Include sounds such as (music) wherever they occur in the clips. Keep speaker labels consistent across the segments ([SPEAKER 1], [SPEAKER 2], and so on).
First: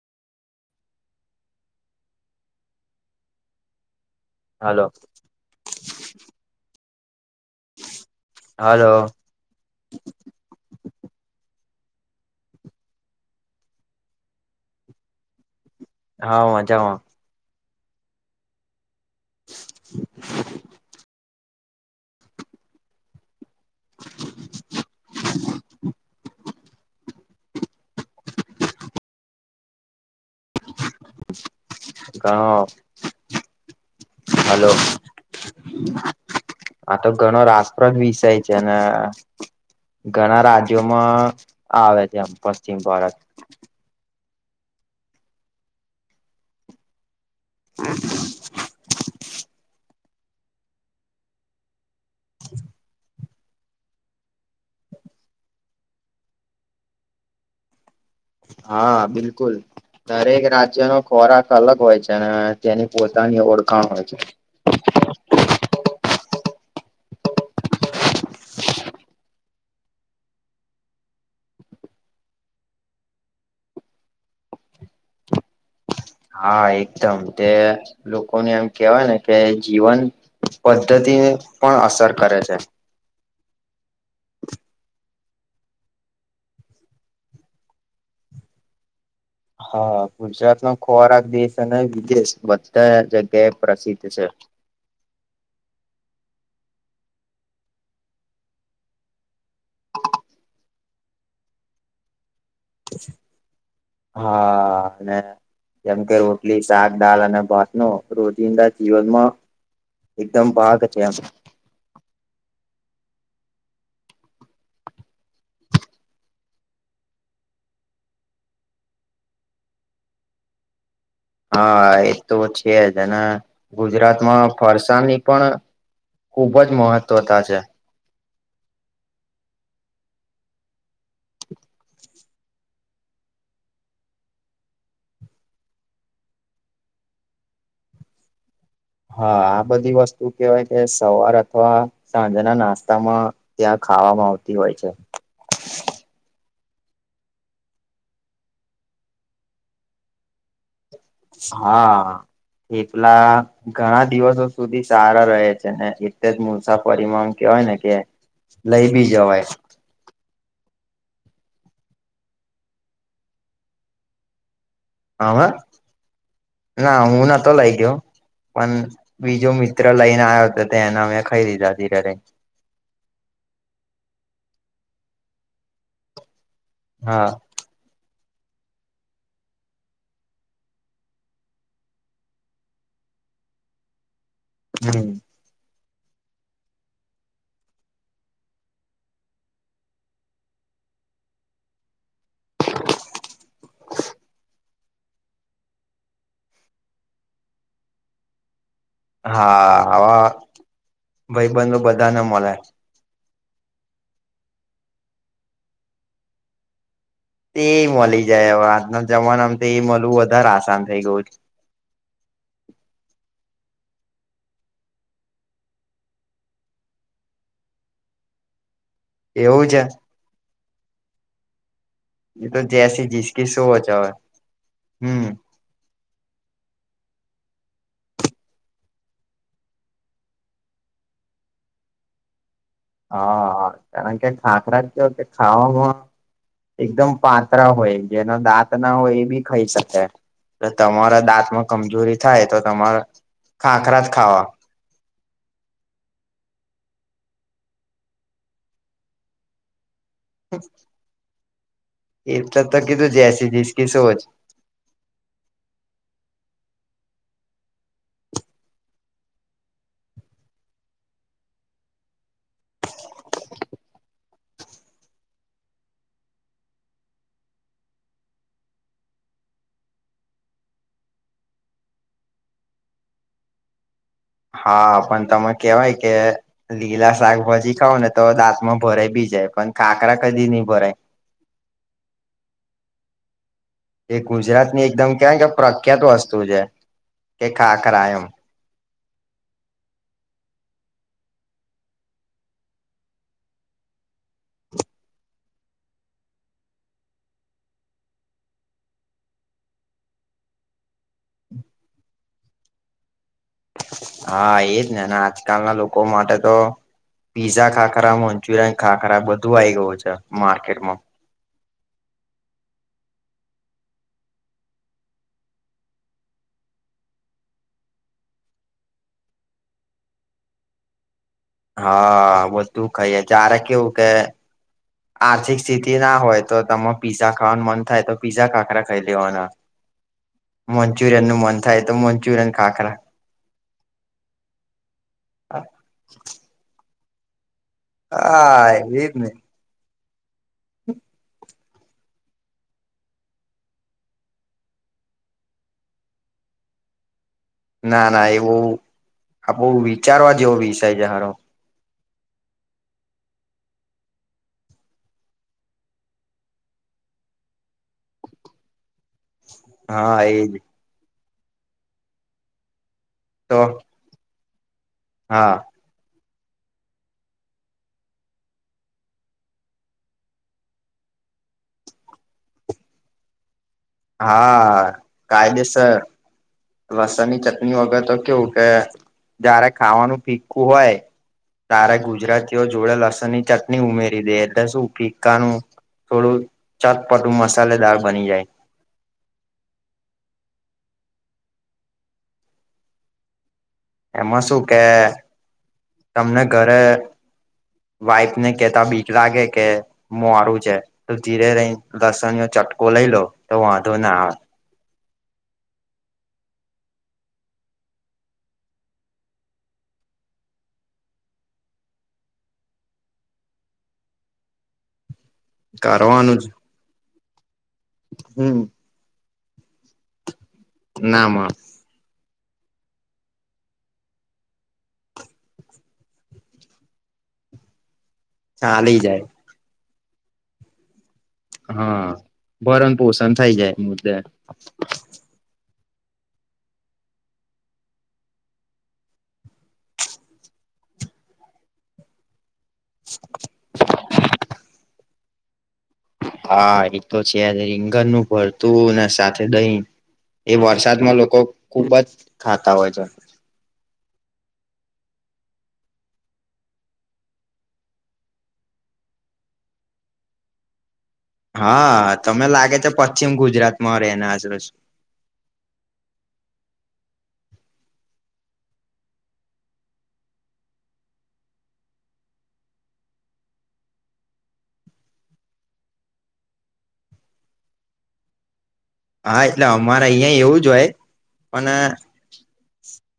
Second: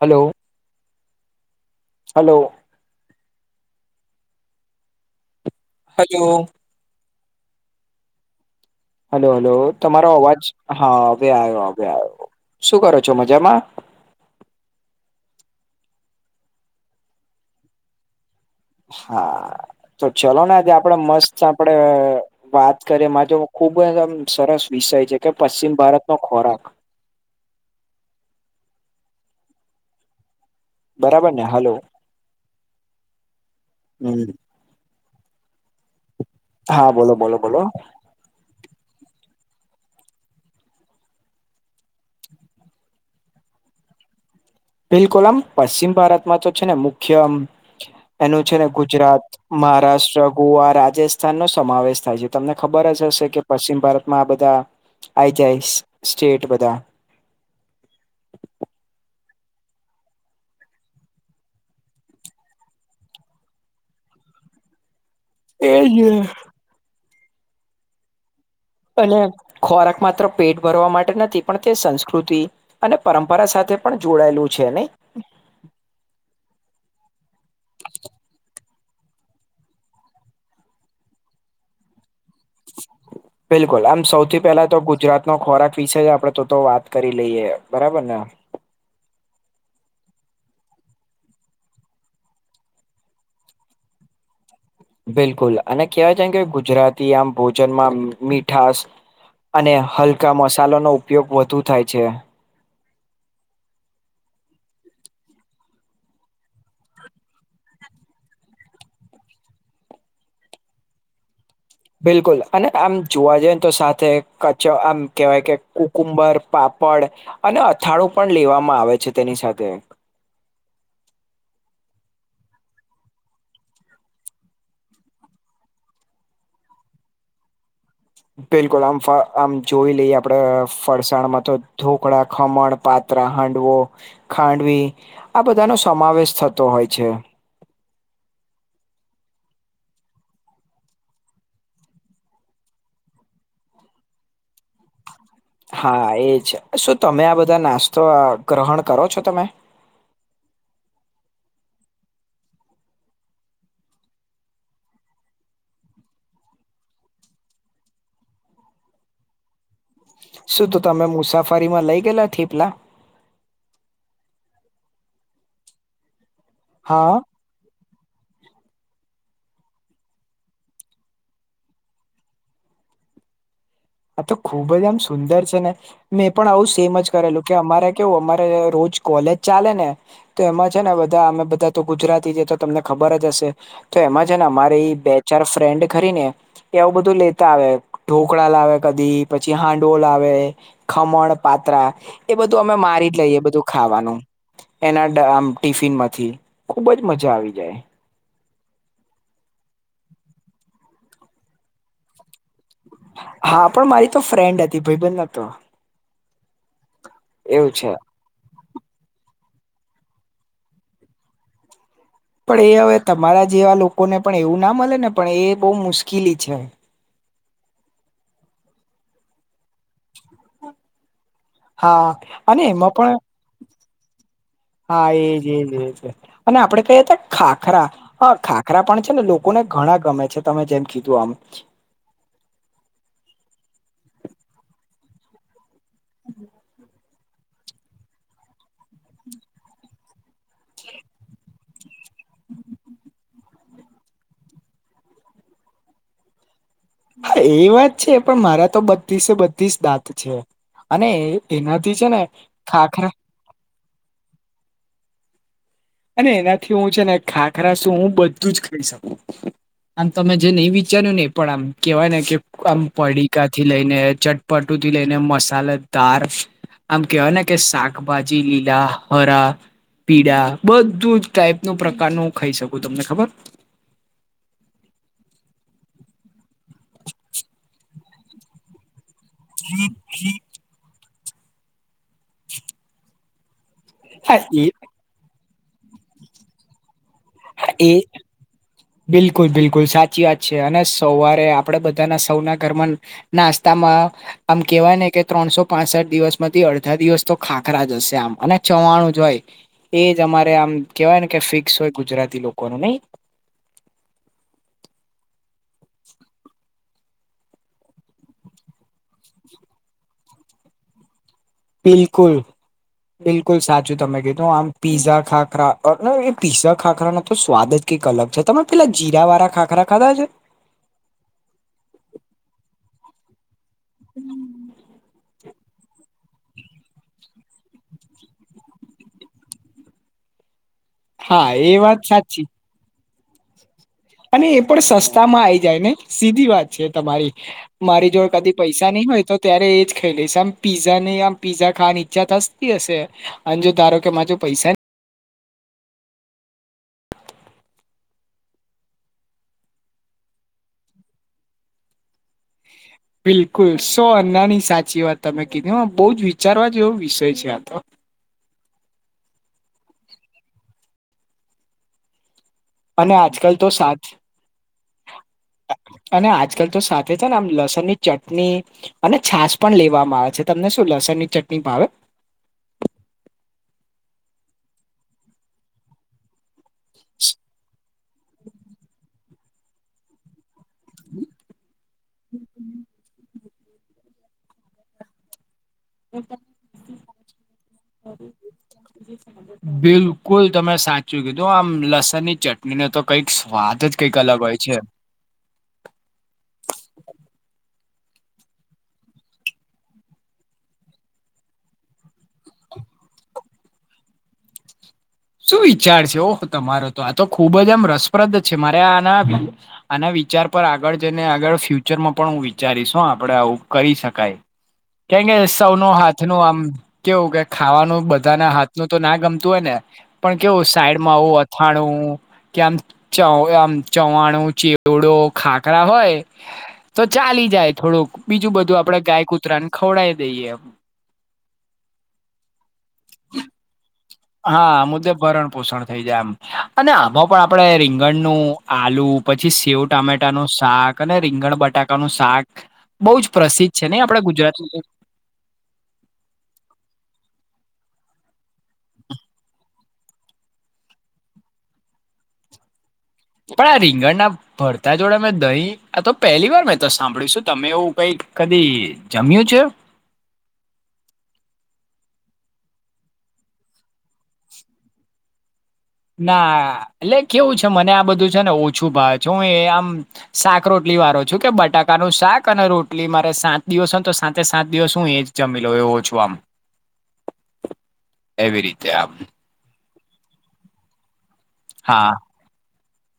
[SPEAKER 1] Hello. Hello.
[SPEAKER 2] Hello.
[SPEAKER 1] આ જુઓ.
[SPEAKER 2] Hello.
[SPEAKER 1] Hello hello તમારો અવાજ હા હવે આવ્યો હવે આવ્યો શું કરો છો મજામાં.
[SPEAKER 2] હા મજામાં.
[SPEAKER 1] હા તો ચલો ને આજે આપડે મસ્ત આપડે વાત કરી મા જો ખુબ જ આમ સરસ વિષય છે કે પશ્ચિમ ભારત નો ખોરાક બરાબર ને હલો
[SPEAKER 2] કણો
[SPEAKER 1] હમ
[SPEAKER 2] હાલો.
[SPEAKER 1] હા
[SPEAKER 2] આ તો
[SPEAKER 1] બોલો બોલો
[SPEAKER 2] ઘણો
[SPEAKER 1] બોલો
[SPEAKER 2] રાસપ્રદ વિષય જેના ઘણા રાજ્યોમાં આવે છે આમ પશ્ચિમ ભારત
[SPEAKER 1] બિલકુલ આમ પશ્ચિમ ભારતમાં તો છે ને મુખ્ય આમ એનું છે ને ગુજરાત મહારાષ્ટ્ર ગોવા રાજસ્થાન નો સમાવેશ થાય છે તમને ખબર જ હશે કે પશ્ચિમ ભારતમાં આ બધા આવી જાય સ્ટેટ બધા
[SPEAKER 2] હા બિલકુલ. દરેક રાજ્યનો ખોરાક અલગ હોય છે અને તેની પોતાની ઓળખાણ હોય છે.
[SPEAKER 1] એજ. અને ખોરાક માત્ર પેટ ભરવા માટે નથી પણ તે સંસ્કૃતિ. અને પરંપરા સાથે પણ જોડાયેલું છે ને.
[SPEAKER 2] હા એકદમ તે. લોકોને એમ કેહેવાય ને કે જીવન પદ્ધતિને પણ અસર કરે છે.
[SPEAKER 1] (unintelligible) બિલકુલ આમ સૌથી પેલા તો ગુજરાત ન ખોરાક વિશે આપડે તો વાત કરી લઈએ બરાબર ને.
[SPEAKER 2] હા ગુજરાત નો ખોરાક દેશ અને વિદેશ બધા જગ્યાએ પ્રસિદ્ધ છે.
[SPEAKER 1] બિલકુલ અને કહેવાય છેમ કે ગુજરાતી આમ ભોજનમાં મીઠાસ. અને હલકા મસાલો નો ઉપયોગ વધુ થાય છે.
[SPEAKER 2] હા અને. જેમ કે રોટલી શાક દાળ અને ભાત નો રોજિંદા જીવનમાં. એકદમ ભાગ છે એમ
[SPEAKER 1] બિલકુલ અને આમ જોવા જઈ ને તો સાથે કચો આમ કેહેવાય કે. કુંબર પાપડ અને અથાણું પણ લેવામાં આવે છે તેની સાથે.
[SPEAKER 2] હા એ તો છે જ અને ગુજરાતમાં ફરસાની પણ. ખુબ જ મહત્વતા છે.
[SPEAKER 1] બિલકુલ આમ આમ જોઈ લઈએ આપડે ફરસાણમાં તો ઢોકળા ખમણ પાત ત્રા હાંડવો ખાંડવી આ બધા નો સમાવેશ થતો હોય છે.
[SPEAKER 2] હા આ બધી વસ્તુ કેવાય કે સવાર અથવા સાંજાના નાસ્તામાં. ત્યાં ખાવામાં આવતી હોય છે.
[SPEAKER 1] હા એજ શું તમે આ બધા નાસ્તો ગ્રહણ કરો છો તમે.
[SPEAKER 2] હા એટલા. ઘણા દિવસો સુધી સારા રહે છે ને એટલે જ મુસાફરીમાંમ કેવાય ને કે. લઈ બી જવાય
[SPEAKER 1] શું તો તમે મુસાફરીમાં લઇ ગેલા થેપલા
[SPEAKER 2] હા હવે ના
[SPEAKER 1] હા
[SPEAKER 2] હું ના તો લઈ ગયો પણ બીજો મિત્ર લઈને આવ્યો હતો તે એને અમે ખાઈ દીધા ત્યારે
[SPEAKER 1] આ તો ખુબ જ આમ સુંદર છે ને મેં એ પણ આવું સેમ જ
[SPEAKER 2] હા
[SPEAKER 1] કરેલું કે અમારે કેવું અમારે રોજ કોલેજ ચાલે ને તો એમાં છે ને બધા અમે બધા તો ગુજરાતી છે તો તમને ખબર જ હશે તો એમાં છે ને અમારી
[SPEAKER 2] હમ
[SPEAKER 1] બે ચાર ફ્રેન્ડ કરી ને એવું બધું લેતા આવે ઢોકળા લાવે કદી પછી હાંડવોલ આવે ખમણ પાત્રા એ બધું અમે મારી જ લઈએ ું ખાવાનું એના આમ ટિફિન માંથી ખુબ જ મજા આવી જાય
[SPEAKER 2] હા આવા ભાઈબંધ બધાને મળે
[SPEAKER 1] હા પણ મારી તો ફ્રેન્ડ હતી ભાઈબન ના તો
[SPEAKER 2] તે મળી જાય હવે આજના જમાનામાં તો એ મળવું વધારે આસાન થઇ ગયું છે
[SPEAKER 1] પણ એ હવે તમારા જેવા લોકોને પણ એવું ના મળે ને પણ એ બહુ મુશ્કેલી છે
[SPEAKER 2] એવું છે
[SPEAKER 1] હા
[SPEAKER 2] એ તો
[SPEAKER 1] અને એમાં
[SPEAKER 2] જૈસી
[SPEAKER 1] પણ
[SPEAKER 2] જિસકી સોચ હવે
[SPEAKER 1] હા
[SPEAKER 2] હમ
[SPEAKER 1] એજજ અને આપડે કહીએ હતા ખાખરા હા ખાખરા પણ છે ને લોકોને ઘણા ગમે છે તમે જેમ કીધું આમ
[SPEAKER 2] હા હા કારણ કે ખાખરા કયો કે ખાવાનો
[SPEAKER 1] હમ
[SPEAKER 2] એકદમ પાતરા હોય જેનો દાંત ના હોય એ બી ખાઈ શકે તમારા દાંતમાં કમજોરી થાય તો તમારા ખાખરા જ ખાવા
[SPEAKER 1] હા એ વાત છે પણ મારા તો બત્તિસે બત્તિસ દાંત છે.
[SPEAKER 2] (unintelligible)
[SPEAKER 1] અનેય એનાથી છે ને
[SPEAKER 2] એટલેજ ત
[SPEAKER 1] ખાખરા
[SPEAKER 2] કીધું જેસી જીસકી સોચ
[SPEAKER 1] અને એનાથી હું છે ને ખાખરા શું હું બધું જ ખાઈ શકું. અન તમે જે નઈ વિચાર્યું ને એ પણ આમ કેવાય ને કે આમ પડીકાથી લઈને ચટપટું થી લઈને મસાલેદાર આમ કેવાય ને કે શાકભાજી લીલા હરા પીડા બધું જ ટાઈપ નું પ્રકાર નું હું ખાઈ શકું તમને ખબર
[SPEAKER 2] હા પન તમે કેવાય કે લીલા શાકભાજી ખાવને તો દાંતમાં ભરાય બીજ જાય પન ખાકરા કદી નઈ ભરાય એ ગુજરાતની એકદમ ક્યાં કે પ્રખ્યાત વસ્તુ છે એ ખાખરા એમ
[SPEAKER 1] બિલકુલ બિલકુલ સાચી વાત છે અને સવારે આપડે બધાના સૌના ઘરમાં નાસ્તામાં આમ કેવાય ને કે ત્રણસો પાસઠ દિવસમાંથી અડધા દિવસ તો ખાખરા જ હશે આમ અને ચવાણું જ હોય એ જ અમારે આમ કેવાય ને કે ફિક્સ હોય ગુજરાતી લોકો નું નઈ
[SPEAKER 2] હા એજ ને આજકાલના લોકો માટે તો પીઝા ખાખરા મંચુરિયન ખાખરા બધું આઇ ગયું છે માર્કેટમાં
[SPEAKER 1] બિલકુલ બિલકુલ સાચું તમે કીધું આમ પીઝા ખાખરા અન એ પીઝા ખાખરા નો તો સ્વાદ જ કીક અલગ છે તમે પેલા જીરા વારા ખાખરા ખાધા છે?
[SPEAKER 2] હા બધું ખાઈએ ચારે કેવું કે આર્થિક સ્થિતિ ના હોય તો તમે પીઝા ખાવાનું મન થાય તો પીઝા ખાખરા ખાઈ લેવાના
[SPEAKER 1] (inaudible)
[SPEAKER 2] મંચુરિયન નું
[SPEAKER 1] હા
[SPEAKER 2] મન
[SPEAKER 1] એ
[SPEAKER 2] થાય તો
[SPEAKER 1] વાત સાચી
[SPEAKER 2] મંચુરન ખાખરા
[SPEAKER 1] અને એ પણ સસ્તા માં આઈ જાય ને સીધી વાત છે તમારી મારી જોડ કદી
[SPEAKER 2] હા
[SPEAKER 1] પૈસા ની
[SPEAKER 2] એજ
[SPEAKER 1] હોય
[SPEAKER 2] ને
[SPEAKER 1] તો ત્યારે એ જ ખઈ લઈશ એમ પીઝા નય આમ પીઝા ખાવાની ઈછા થસતી હશે અને જો ધારો કે મા જો પૈસા
[SPEAKER 2] ના ના એ બોવ આપો વિચારવા જેવો વિષય છે હારો.
[SPEAKER 1] બિલકુલ સો અન્નાની સાચી વાત તમે કીધી હો બોઉ જ વિચારવા જેવો વિષય છે આ તો.
[SPEAKER 2] હા એજ
[SPEAKER 1] અને આજકલ તો સાથ
[SPEAKER 2] હા
[SPEAKER 1] અને આજકલ તો સાથે છે ને આમ લસનની ચટની અને છાસ પણ લેવામાં આવે છે તમને શું લસણ ની ચટની ભાવે
[SPEAKER 2] હા કાયદેસર લસણ ની ચટની વગર તો કેવું કે જારે ખાવાનું ભીખુ હોય તારે ગુજરાતીઓ જોડે લસનની ચટ ની ઉમેરી દેય એટલે શું ફિક્કાનું થોડું ચતપટું મસાલેદાર બની જાય.
[SPEAKER 1] બિલકુલ તમે સાચું કીધું આમ લસનની ચટની ને તો કઈક સ્વાદ જ કંઈક અલગ
[SPEAKER 2] એમાં
[SPEAKER 1] હોય
[SPEAKER 2] શું
[SPEAKER 1] છે
[SPEAKER 2] કે તમને ઘરે વાઈફ ને કેતા બીક લાગે કે મોરું છે તો ધીરે રઈન લસનનો ચટકો લઈ લો તો વાંધો ના આવે.
[SPEAKER 1] શું વિચાર છે ઓહ તમારો તો આ તો ખૂબ જ આમ રસપ્રદ છે મારે આના આના વિચાર પર આગળ જઈને આગળ ફ્યુચરમાં પણ હું વિચારીશું આપડે આવું કરી શકાય. કેંગેસ તઉનો હાથ
[SPEAKER 2] કરવાનું
[SPEAKER 1] નું
[SPEAKER 2] જ
[SPEAKER 1] આમ કેવું કે ખાવાનું બધાના
[SPEAKER 2] હમ
[SPEAKER 1] હાથ નું તો ના ગમતું હોય ને. પણ કેવું સાઈડમાં આવું
[SPEAKER 2] નામાં
[SPEAKER 1] અથાણું કે આમ ચ આમ ચવાણું ચેવડો ખાકરા હોય તો ચાલી જાય થોડુંક બીજું બધું
[SPEAKER 2] ચાલી
[SPEAKER 1] આપડે
[SPEAKER 2] જાય
[SPEAKER 1] ગાય કૂતરાને ખવડાય દઈએ એમ.
[SPEAKER 2] હા ભરણ પોષણ થઈ જાય મુદ્દે
[SPEAKER 1] હા આ મુદ્દે ભરણ પોષણ થઈ જાય એમ અને આમાં પણ આપડે રીંગણનું આલુ પછી સેવ ટામેટા નું શાક અને રીંગણ બટાકા નું શાક બહુ જ પ્રસિદ્ધ છે નહી આપણા ગુજરાતની અંદર
[SPEAKER 2] હા એ તો છેજે રીંગણનું ભરતું ને સાથે દહિ એ વરસાદમાં લોકો ખુબ જ ખાતા હોય છે.
[SPEAKER 1] પણ આ રીંગણ ના ભરતા જોડે મેં દહી આ તો પહેલી વાર મેં તો સાંભળ્યું શું તમે એવું કઈ કદી જમ્યું છે
[SPEAKER 2] હા તમે લાગે છે પશ્ચિમ ગુજરાતમાં રહેના છો
[SPEAKER 1] ના એટલે કેવું છે મને આ બધું છે ને ઓછું ભાવ છે હું એ આમ શાક રોટલી વાળો છું કે બટાકાનું શાક અને રોટલી મારે સાત દિવસ હોને તો સાતે સાત દિવસ હું એજ જમીલો એવ ઓછું આમ એવી રીતે આમ
[SPEAKER 2] હા એટલે અમારે અહિયાં એવું જ હોય પણ
[SPEAKER 1] હા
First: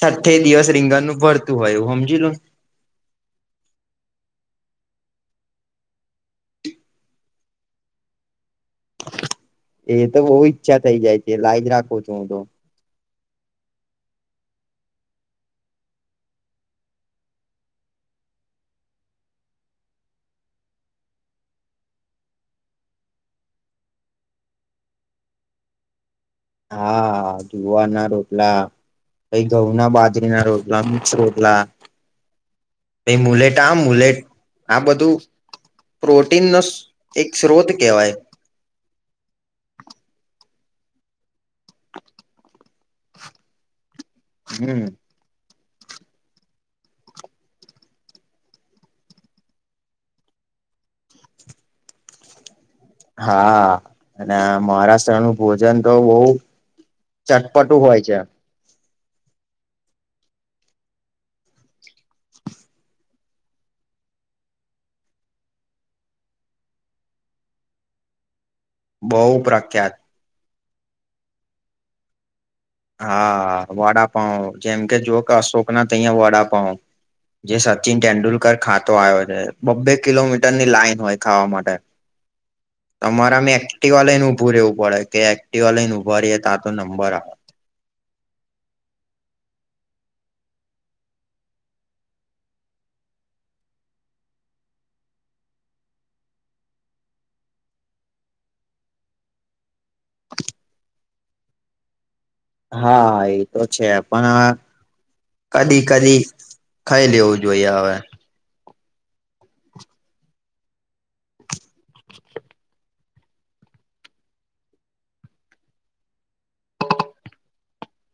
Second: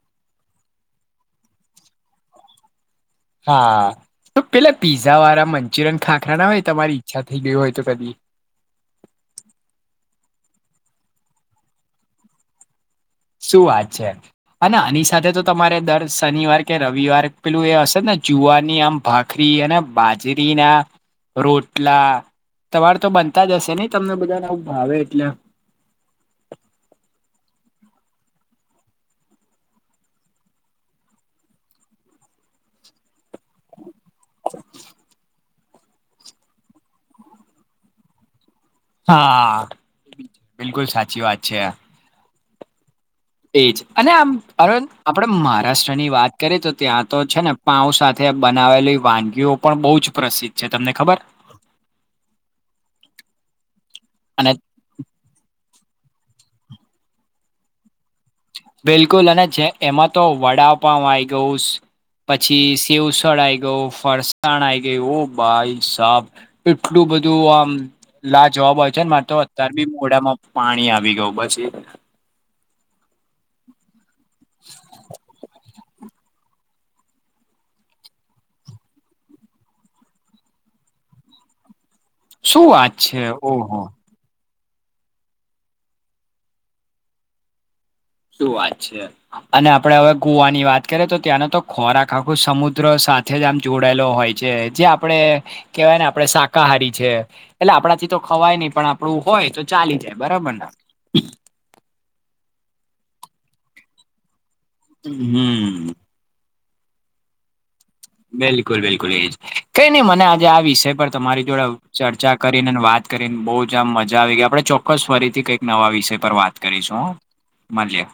[SPEAKER 2] સાઠ્ઠે દિવસ રીંગણનું ભરતું હોય એવું સમજી લો ને
[SPEAKER 1] હા તો પેલા પીઝા વાળા મંચુરિયન ખાખરા ના હોય તમારી ઈચ્છા થઈ ગય હોય તો કદી.
[SPEAKER 2] એ તો બહ ઈચ્છા થઇ જાય છે લાઈ જ રાખું છું હું તો.
[SPEAKER 1] શું વાત છે હા આની સાથે તો તમારે દર શનિવાર કે રવિવાર પેલું એ હશે ને જુવાની આમ ભા ખરી અને બાજરી ના રોટલા તમાર તો બનતા જ હશે નહ તમને બધાનેું ભાવે એટલે
[SPEAKER 2] હા જુવારના રોટલા પહિ ગઉં ના બાજરી ના રોટલા મિક્સ રોટલા મુલેટા મુલેટ આ બધું પ્રોટીન નો એક સ્ત્રોત કેહેવાય.
[SPEAKER 1] હા બિલકુલ સાચી વાત છે. એજ અને આમ અર
[SPEAKER 2] હમ
[SPEAKER 1] આપણેે મહારાષ્ટ્રની વાત કરીએ તો ત્યાં તો છે ને પાંઉ સાથે બનાવેલી વાનગીઓ પણ બહુ જ પ્રસિદ્ધ છે તમને ખબર
[SPEAKER 2] હા અને મહારાષ્ટ્રનું ભોજન તો બહુ ચટપટું હોય છે.
[SPEAKER 1] બિલકુલ અને જે એમાં તો વડા પાઉ આવી ગયુ પછી સેવ ઉસળ આઈ ગયું ફરસાણ આઈ ગયું ઓ ભાઈ સાબ એટલું બધું આમ લા જવાબ હોય છે ને
[SPEAKER 2] બહુ
[SPEAKER 1] મારે તો અત્યાર બી
[SPEAKER 2] પ્રખ્યાત
[SPEAKER 1] મોડામાં પાણી આવી ગયું પછી (unintelligible)
[SPEAKER 2] હા વડાપાવ જેમ કે જો કે અશોક ના તહીયા વડાપાવ જે સચિન તેંડુલકર ખાતો આવ્યો છે બબ્બે કિલોમીટર ની લાઈન હોય ખાવા માટે
[SPEAKER 1] શું વાત છે
[SPEAKER 2] તમારામે
[SPEAKER 1] ઓહો
[SPEAKER 2] એક્ટિવા લઈને ઉભું રહેવું પડે કે એક્ટવા લઈને ઉભા રઈએ તા તો નંબર આવે
[SPEAKER 1] શું વાત છે અને આપડે હવે ગોવાની વાત કરીએ તો ત્યાંનો તો ખોરાક આખો સમુદ્ર સા જમ જોડાયેલો હોય છે જે આપણે કેવાય ને આપડે શાકાહારી છે એટલે આપણા થી તો ખવાય નહી પણ આપડું હોય તો ચાલી જાય બરાબર
[SPEAKER 2] હા એ તો છે પણ કદી
[SPEAKER 1] હમ
[SPEAKER 2] કદી ખાઈ લેવું જોઈએ હવે
[SPEAKER 1] બિલકુલ બિલકુલ એજ કઈ નઈ મને આજે આ વિષય પર તમારી જોડે ચર્ચા કરીને વાત કરીને બહુ જ આમ મજા આવી ગઈ આપડે ચો ચક્કસ ફરીથી કંઈક નવા વિષય પર વાત કરીશું હ મળીએ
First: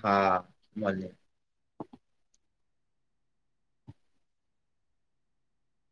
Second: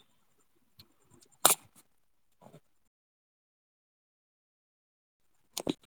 [SPEAKER 2] હા ભલે
[SPEAKER 1] (inaudible)